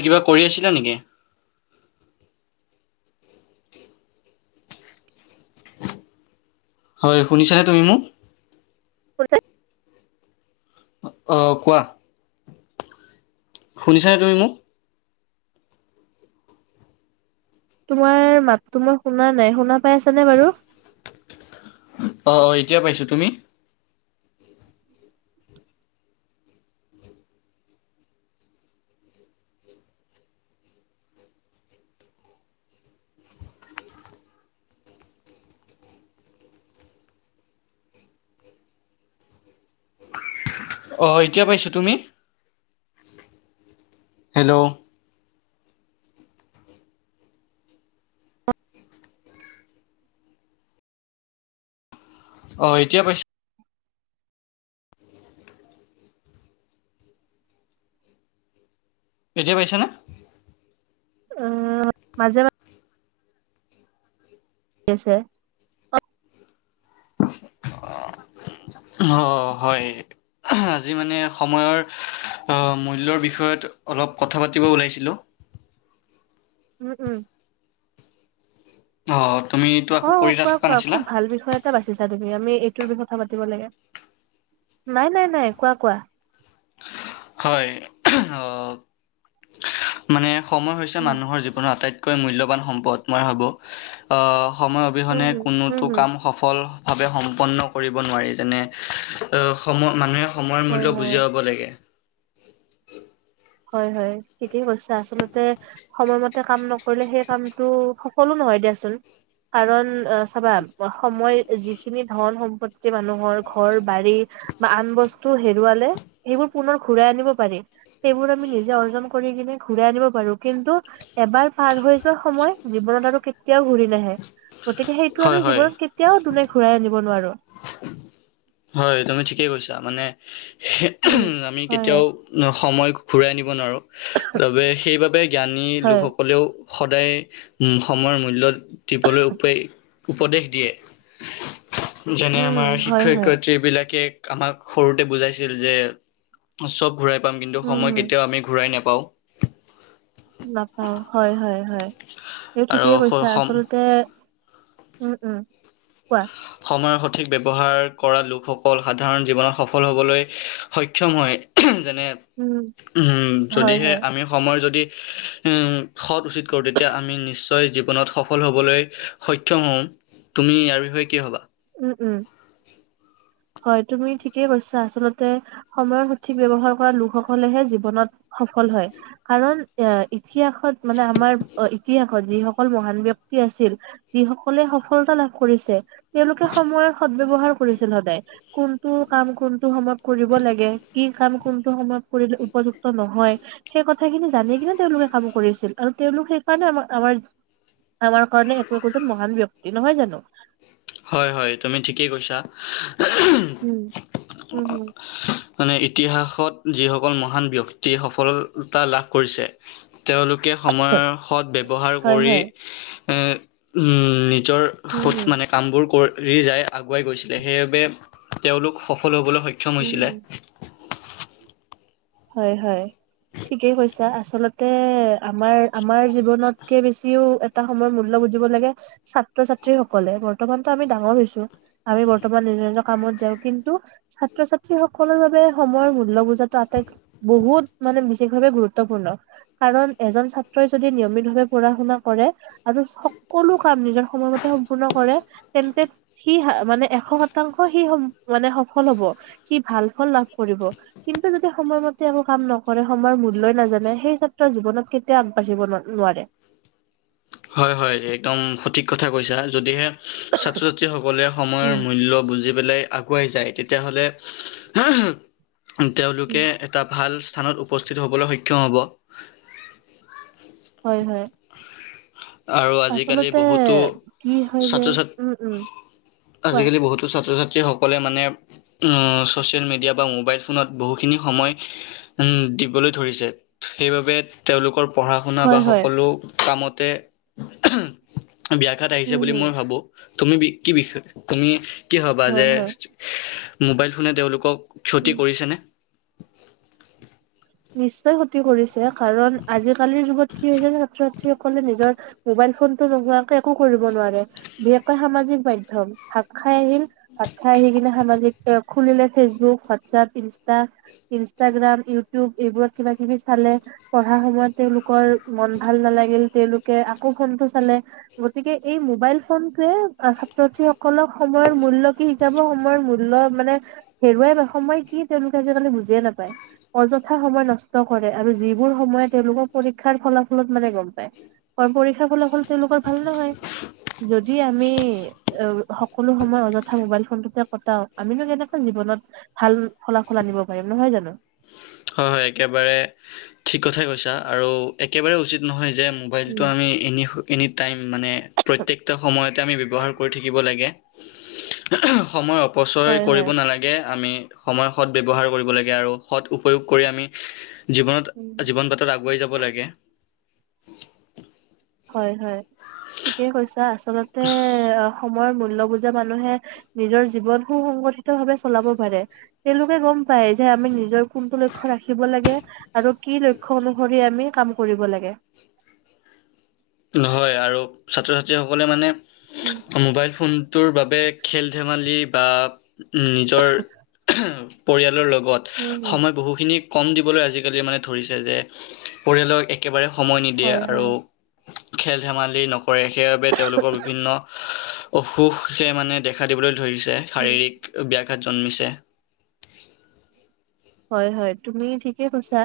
এই কিবা কৰি আছিলা নিকি? হয় শুনিছানে তুমি মোক? [unintelligible] অ কোৱা? শুনিছানে তুমি মোক? তোমাৰ মাততো মই শুনা নাই। শুনা পাই আছা নে বাৰু? অ' এতিয়া পাইছো। তুমি? অ' এতিয়া পাইছোঁ। তুমি? হেল্ল'! অ' এতিয়া পাইছো। এতিয়া পাইছানে? অ' মাজে মাজ আহি আছে। অ' হয়। আজি মানে সময়ৰ মূল্যৰ বিষয়ত অলপ কথা পাতিব ওলাইছিলোঁ। উম উম। অ' তুমি অ' কোৱা কোৱা খুব ভাল বিষয়। বাচিছা তুমি, আমি এইটোৰ বিষয়ে কথা পাতিব লাগে! নাই নাই নাই কোৱা কোৱা। হয় অ' মানে সময় হৈছে উম মানুহৰ জীৱনৰ আটাইত কৈ মূল্যবান সম্পদ, মই ভাবোঁ সময় উম অবিহনে হুম, কোনোতো উম হম কাম সফল ভাৱে সম্পন্ন কৰিব নোৱাৰি। যেনে সম মানুহে সময়ৰ হয় মূল্য বুজি হয় পাব লাগে। হয় হয়, ঠিকেই কৈছা। আচলতে সময়মতে কাম নকৰিলে সেই কামটো সফলো নহয় দিয়াচোন। কাৰণ চাবা সময় যিখিনি ধন-সম্পত্তি মানুহৰ ঘৰ-বাৰী বা আন বস্তু হেৰুৱালে সেইবোৰ পুনৰ ঘূৰাই আনিব পাৰি। সেইবোৰ আমি নিজে অৰ্জন কৰি কিনে ঘূৰাই আনিব পাৰো। কিন্তু, এবাৰ পাৰ হৈ যোৱা সময় জীৱনত আৰু কেতিয়াও ঘূৰি নাহে। গতিকে সেইটো আমি হয়, হয়, জীৱনত কেতিয়াও দুনে ঘূৰাই আনিব নোৱাৰো। হয় তুমি ঠিকেই কৈছা। মানে উম, আমি হয়, কেতিয়াও হয়, সময় ঘূৰাই নিব নোৱাৰোঁ, ত' সেইবাবে জ্ঞানী হয়, লোকসকল কলেও সদায় সময়ৰ মূল্য দিবলৈ উপায় উপদেশ দিয়ে যেনে উম, আমাৰ হম, হয়, শিক্ষয়ক হয়, ত্ৰি বিলাকে আমাক সৰুতে বুজাইছিল যে চব ঘূৰাই পাম, কিন্তু উম, সময় হম, কেতিয়াও আমি ঘূৰাই নাপাওঁ। নাপাও হয় হয় হয়, এই আৰু ঠিকেই কৈছা। সম আচলতে উম উম কোৱা। সময়ৰ সঠিক ব্যৱহাৰ কৰা লোকসকল সাধাৰণ জীৱনত সফল হবলৈ সক্ষম হয়। [unintelligible] যেনে উম, উম হয়, যদিয়ে হয়, আমি সময়ৰ যদি সৎ উচিত কৰোঁ, তেতিয়া আমি নিশ্চ শ্চয় জীৱনত সফল হবলৈ সক্ষম হওঁ, তুমি ইয়াৰ বিষয়ে কি ভাবা? উম উম হয়, তুমি ঠিকেই কৈছা। আচলতে সময়ৰ সঠিক ব্যৱহাৰ কৰা লোকসকলেহে জীৱনত সফল হয়। কাৰণ এ ইতিহাসত মানে আমাৰ ইতিহাসত যিসকল মহান ব্যক্তি আছিল। যি সকলে সফলতা লাভ কৰিছে, তেওঁলোকে সময়ৰ সদ ব্যৱহাৰ কৰিছিল সদায়। কোনটো কাম সময়ত কৰিব লাগে, কি কাম কোনটো সময়ত কৰিলে উপযুক্ত নহয়। সেই কথাখিনি জানি কিনে তেওঁলোকে কাম কৰিছিল, আৰু তেওঁলোক সেইকাৰণে আমাক আমাৰ আমাৰ কাৰণে একো একোজন মহান ব্যক্তি। নহয় জানো? হয়, হয়, তুমি ঠিকেই কৈছা। উম উম হম মানে ইতিহাসত যিসকল মহান ব্যক্তিয়ে সফলতা লাভ কৰিছে। তেওঁলোকে সময়ৰ সৎ ব্যৱহাৰ হয় কৰি হয় এ উম, নিজৰ উম সত হম মানে কামবোৰ কৰি যায় আগুৱাই গৈছিলে সেইবাবে তেওঁলোক সফল হ'বলৈ সক্ষম সক্ষম উম হৈছিলে। উম। হয়, হয়। ঠিকেই কৈছা আচলতে আমাৰ আমাৰ জীৱনতকে বেছিও এটা সময়ৰ মূল্য বুজিব লাগে ছাত্ৰ ছাত্ৰী সকলে বৰ্তমানতো আমি ডাঙৰ হৈছো। আমি বৰ্তমান নিজৰ নিজৰ কামত যাওঁ কিন্তু ছাত্ৰ ছাত্ৰী সকলৰ বাবে সময়ৰ মূল্য বুজাটো আটাইতকৈ বহুত মানে বিশেষভাৱে গুৰুত্বপূৰ্ণ। কাৰণ এজন ছাত্ৰই যদি নিয়মিত ভাবে পঢ়া শুনা কৰে। আৰু সকলো কাম নিজৰ সময়মতে সম্পূৰ্ণ কৰে তেন্তে সি মানে এশ শতাংশ সি মানে সফল হ'ব। সি ভাল ফল লাভ কৰিব কিন্তু যদি সময়ম তে একো কাম নকৰে সময়ৰ মূল্যই নাজানে সেই ছাত্ৰৰ জীৱনত কেতিয়াও আগবাঢ়িব ন নোৱাৰে। হয়, হয়, একদম সঠিক কথা কৈছা যদিহে ছাত্ৰ ছাত্ৰী সকলে সময়ৰ উম, মূল্য বুজি পেলাই আগুৱাই যায় তেতিয়া হ'লে তেওঁলোকে উম। এটা ভাল স্থানত উপস্থিত হ'বলৈ সক্ষম হ'ব। হয়, হয়। আৰু আজিকালি আচলতে বহুতো কি হয় যে ছাত্ৰ ছা উম, উম কোৱা আজিকালি বহুতো ছাত্ৰ ছাত্ৰী স ক'লে মানে উম, ছ'চিয়েল মিডিয়া বা মোবাইল ফোনত বহুখিনি সময় উম, দিবলৈ ধৰিছে সেইবাবে তেওঁলোকৰ পঢ়া শুনা বা হয়, হয়। সকলো কামতে ব্যাঘাত আহিছে উম, বুলি হম মই ভাবো, তুমি কি, বিষয় তুমি কি ভবা হয়, যে হয়। মোবাইল ফোনে তেওঁলোকক ক্ষতি উম। কৰিছেনে? নিশ্চয় ক্ষতি কৰিছে, কাৰণ আজিকালিৰ যুগত কি হৈছে ছাত্ৰ-ছাত্ৰীসকলে নিজৰ মোবাইল ফোনটো নোহোৱাকে একো কৰিব নোৱাৰে, বিশেষকৈ সামাজিক মাধ্যম, ভাত খাই আ ভাত খাই আহি কিনে সামাজিক খুলিলে, Facebook WhatsApp Insta Instagram, YouTube এইবোৰত কিবা কিবি চালে। পঢ়া সময়ত তেওঁলোকৰ মন ভাল নালাগিল, তেওঁলোকে আকৌ ফোনটো চালে। গতিকে এই মোবাইল ফোনটোৱে ছাত্ৰ-ছাত্ৰী সকলক সময়ৰ মূল্য কি কিতাপ, সময়ৰ মূল্য মানে হেৰুৱাই সময় কি তেওঁলোকে যে মানে বুজিয়ে নাপায়। অযথা সময় নষ্ট কৰে আৰু যিবোৰ সময়ে তেওঁলোকৰ পৰীক্ষাৰ ফলাফলত মানে গম পায়। অ', পৰীক্ষা ফলাফল তেওঁলোকৰ ভাল নহয়, যদি আমি অ', সকলো সময় অযথা মোবাইল ফোনটোতে কটাও, আমিনো কেনেকুৱা জীৱনত ভাল ফলাফল আনিব পাৰিম, নহয় জানো? হয়, হয়, একেবাৰে ঠিক কথাই কৈছা আৰু একেবাৰে উচিত নহয় যে, মোবাইলটো উম, আমি এনি, এনি টাইম মানে, প্ৰত্যেকটো সময়তে আমি ব্যৱহাৰ কৰি থাকিব লাগে। সময় অপচয় হয় কৰিব হয় নালাগে। আমি সময় সৎ ব্যৱহাৰ কৰিব লাগে আৰু সৎ উপয়োগ কৰি আমি জীৱনত, জীৱন বাটত আগুৱাই যাব লাগে। হয়, হয়, ঠিকেই কৈছা, আচলতে অ' সময়ৰ মূল্য বুজা মানুহে, নিজৰ জীৱন সু-সংগঠিত ভাৱে চলাব পাৰে। তেওঁলোকে গ'ম পায় যে আমি নিজৰ কোনটো লক্ষ্য ৰাখিব লাগে। আৰু কি লক্ষ্য অনুসৰি আমি কাম কৰিব লাগে। নহয় আৰু ছাত্ৰ-ছাত্ৰীসকলে মানে উম। মোবাইল ফোনটোৰ বাবে খেল-ধেমালি বা নিজৰ পৰিয়ালৰ লগত, উম, সময় বহুখিনি ক'ম দিবলৈ আজিকালি মানে ধৰিছে যে পৰিয়ালক একেবাৰে সময় নিদিয়ে হয়, হয়, আৰু খেল-ধেমালি নক কৰে, সেইবাবে তেওঁলোকক, বিভিন্ন অসুখে মানে দেখা দিবলৈ ধৰিছে উম, শাৰীৰিক। ব্যাঘাত জন্মিছে। হয়, হয়, তুমি ঠিকে কৈছা।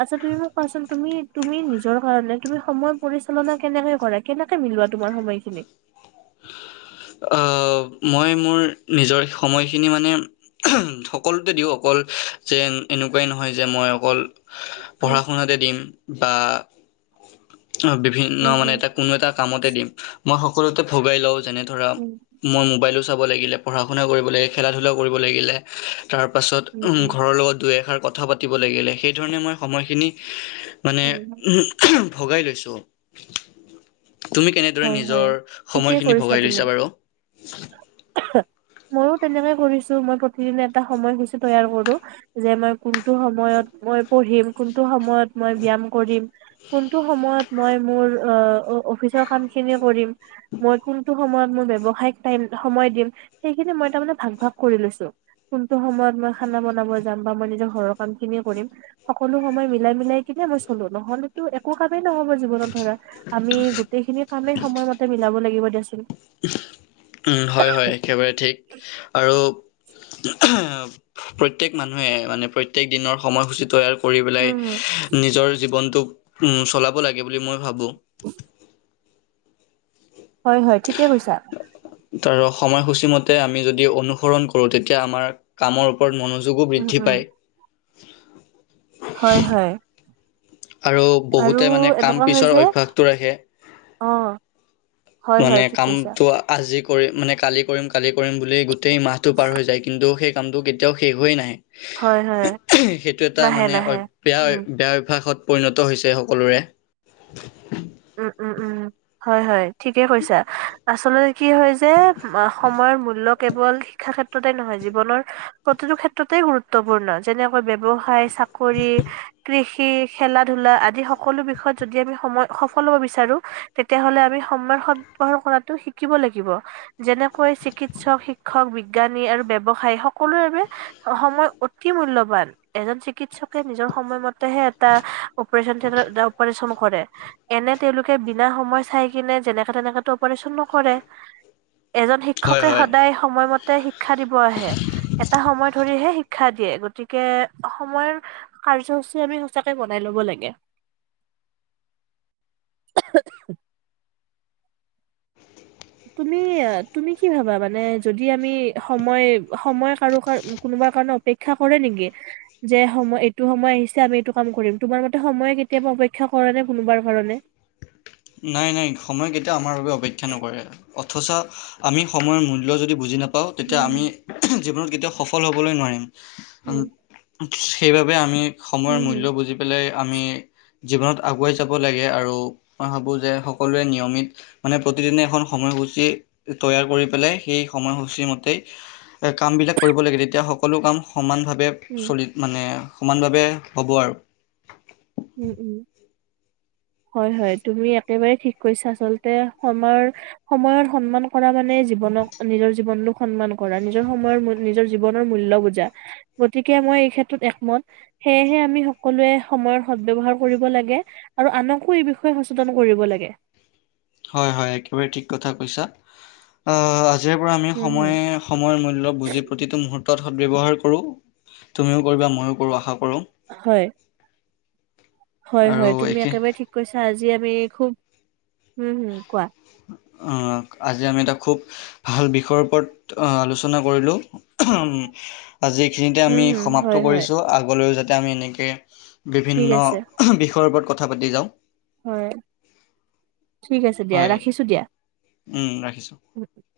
আচ্ছা, তুমি মোক কোৱাচোন তুমি, তুমি নিজৰ কাৰণে তুমি সময় পৰিচালনা কেনেকে কৰা? কেনেকে মিলোৱা তোমাৰ সময়খিনি? আ, মই, মোৰ নিজৰ সময়খিনি মানে সকলোতে দিওঁ, অকল যে এনেকুৱাই নহয়, যে মই অকল উম, পঢ়া-শুনাতে দিম বা বিভিন্ন উম, মানে উম, এটা কোনো এটা দিম, মই সকলোতে ভগাই লওঁ, যেনে ধৰা উম, মই মোবাইলো চাব লাগিলে, পঢ়া-শুনা কৰিব লাগে, খেলা ধূলাও কৰিব লাগিলে। তাৰ পাছত উম, উম, ঘৰৰ লগত দুই এষাৰ কথা পাতিব লাগিলে, সেইধৰণে মই সময়খিনি মানে উম, ভগাই লৈছোঁ। তুমি কেনেদৰে হয়, হয়, নিজৰ ঠিকেই সময়খিনি কৰিছা ভগাই লৈছা? তুমি। বাৰু ময়ো তেনেকে কৰিছো, মই প্ৰতিদিনে এটা সময়সূচী তৈয়াৰ কৰোঁ। যে মই কোনটো সময়ত মই পঢ়িম, কোনটো সময়ত মই ব্যায়াম কৰিম। কোনটো সময়ত মই মোৰ, অ', অফিচৰ কাম খিনি কৰিম। মই কোনটো সময়ত মোৰ, ব্যৱসায়িক টাইম সময় দিম, সেইখিনি মই তাৰ মানে ভাগ, ভাগ কৰি লৈছো। কোনটো সময়ত মই খানা বনাব যাম বা মই নিজৰ ঘৰৰ কাম খিনি কৰিম। সকলো সময় মিলাই মিলাই কিনে মই চলো, নহ'লেতো একো কামেই নহ'ব জীৱনত। ধৰা, আমি গোটেই খিনি কামেই সময়মতে মিলাব লাগিব দিয়াচোন। উম, হয়, হয়, একেবাৰে ঠিক আৰু প্ৰত্যেক মানুহে মানে প্ৰত্যেক দিনৰ সময়সূচী তৈয়াৰ কৰি পেলাই উম নিজৰ জীৱনটোক চলাব লাগে বুলি মই ভাবোঁ। [inaudible] হয়, হয়, ঠিকে কৈছা। তাৰ সময়সূচীমতে আমি যদি অনুসৰণ কৰোঁ, তেতিয়া আমাৰ কামৰ ওপৰত মনো যোগো উম বৃদ্ধি উম পায়। হয়, হয়। আৰু আৰু বহুতে মানে কাম এনেকুৱা হয় পিছৰ যে অভ্যয়াসটো ৰাখে। অ হয় হয় মানে ঠিক কৈছা কামটো আজি কৰিম মানে কালি কৰিম কালি কৰিম বুলি গোটেই মাহটো পাৰ হৈ যায়, কিন্তু সেই কামটো কেতিয়াও শেষ হৈ নাহে। হয় হয় সেইটো এটা নাহে মানে অ নাহে বেয়া উম বেয়া অভ্যয়াসত পৰিণত হৈছে সকলোৰে। [inaudible] উম' উম' উম' হয় হয় ঠিকে কৈছা। আচলতে কি হয় যে, সময়ৰ মূল্য। কেৱল শিক্ষা ক্ষেত্ৰতে নহয়, জীৱনৰ প্ৰতিটো ক্ষেত্ৰতেই গুৰুত্বপূৰ্ণ যেনেকৈ ব্যবসাই। চাকৰি, কৃষি, খেলা-ধূলা আদি সকলো বিষয়ত যদি আমি সময়। সফল হব বিচাৰো, তেতিয়া হলে আমি সময় সত ব্যবহাৰ কৰাটো শিকিব লাগিব। যেনেকৈ চিকিৎসক, শিক্ষক, বিজ্ঞানী আৰু ব্যবসায়ী সকলোৰে বাবে। সময় অতি মূল্যবান। এজন চিকিৎসকে নিজৰ সময়মতেহে এটা অপাৰেচন থিয়টাৰত এটা অপাৰেচন কৰে। এনে তেওঁলোকে বিনা সময় চাই কিনে যেনেকে তেনেকেটো অপাৰেচন নকৰে এজন শিক হয় শিক্ষকে হয় সদায় সময়মতে শিক্ষা দিব আহে এটা সময় ধৰিহে, শিক্ষা দিয়ে গতিকে, সময়ৰ কাৰ্যসূচী আমি সচাকে বনাই লব লাগে। । [unintelligible] তুমি তুমি কি ভাবা মানে যদি আমি সময় সময় কাৰোকাৰনে কোনোবা কাৰণে। অপেক্ষা কৰে নেকি। যে সময় এইটো সময় আহিছে আমি এইটো কাম কৰিম, তোমাৰ মতে সময়ে কেতিয়াবা অপেক্ষা কৰেনে কোনোবাৰ কাৰণে। নাই নাই, সময় কেতিয়াও আমাৰ বাবে অপেক্ষা নকৰে। অথচ আমি সময়ৰ মূল্য যদি বুজি নাপাওঁ, তেতিয়া উম, আমি। জীৱনত কেতিয়াও সফল হ'বলৈ নোৱাৰিম, উম, সেইবাবে আমি। সময়ৰ উম, উম, মূল্য বুজি পেলাই আমি জীৱনত আগুৱাই যাব লাগে আৰু। মই ভাবোঁ যে, সকলোৱে নিয়মিত। মানে প্ৰতিদিনে এখন সময়সূচী তৈয়াৰ কৰি পেলাই সেই সময়সূচী মতেই। কামবিলাক কৰিব লাগে, তেতিয়া সকলো কাম সমানভাৱে। উম, চলিত মানে, সমানভাৱে হ'ব আৰু। উম' উম'। [unintelligible] হয় হয়, তুমি একেবাৰে ঠিক কৈছা আচলতে সময়। সময়ৰ সন্মান কৰা মানে, জীৱনক নিজৰ জীৱনটো। সন্মান কৰা, নিজৰ সময়ৰ নিজৰ জীৱনৰ মূল্য বুজা। গতিকে, মই এই ক্ষেত্ৰত একমত, সেয়েহে আমি সকলোৱে সময়ত। সদ ব্যবহাৰ কৰিব লাগে, আৰু আনকো এই বিষয়ে সচেতন কৰিব লাগে। হয় হয়, একেবাৰে ঠিক কথা কৈছা, অঁ আজিৰে পৰা আমি উম হম সময়। সময়ৰ মূল্য বুজি প্ৰতিটো মুহূৰ্তত সদ ব্যৱহাৰ কৰোঁ, তুমিও কৰিবা ময়ো কৰোঁ আশা কৰোঁ। হয়। হয় আৰু হয়, তুমি এইখিনি একেবাৰে ঠিক কৈছা আজি আমি খুব হম' হম' কোৱা। অ আজি আমি এটা খুব। ভাল বিষয়ৰ ওপৰত আলোচনা কৰিলোঁ। আজি এইখিনিতে উম আমি হম হয় সমাপ্ত হয় কৰিছোঁ আগলৈও যাতে আমি এনেকৈ ঠিক বিভিন্ন, আছে বিষয়ৰ ওপৰত কথা পাতি যাওঁ। হয়, ঠিক আছে দিয়া হয় ৰাখিছো দিয়া। উম ৰাখিছোঁ। উ [inaudible]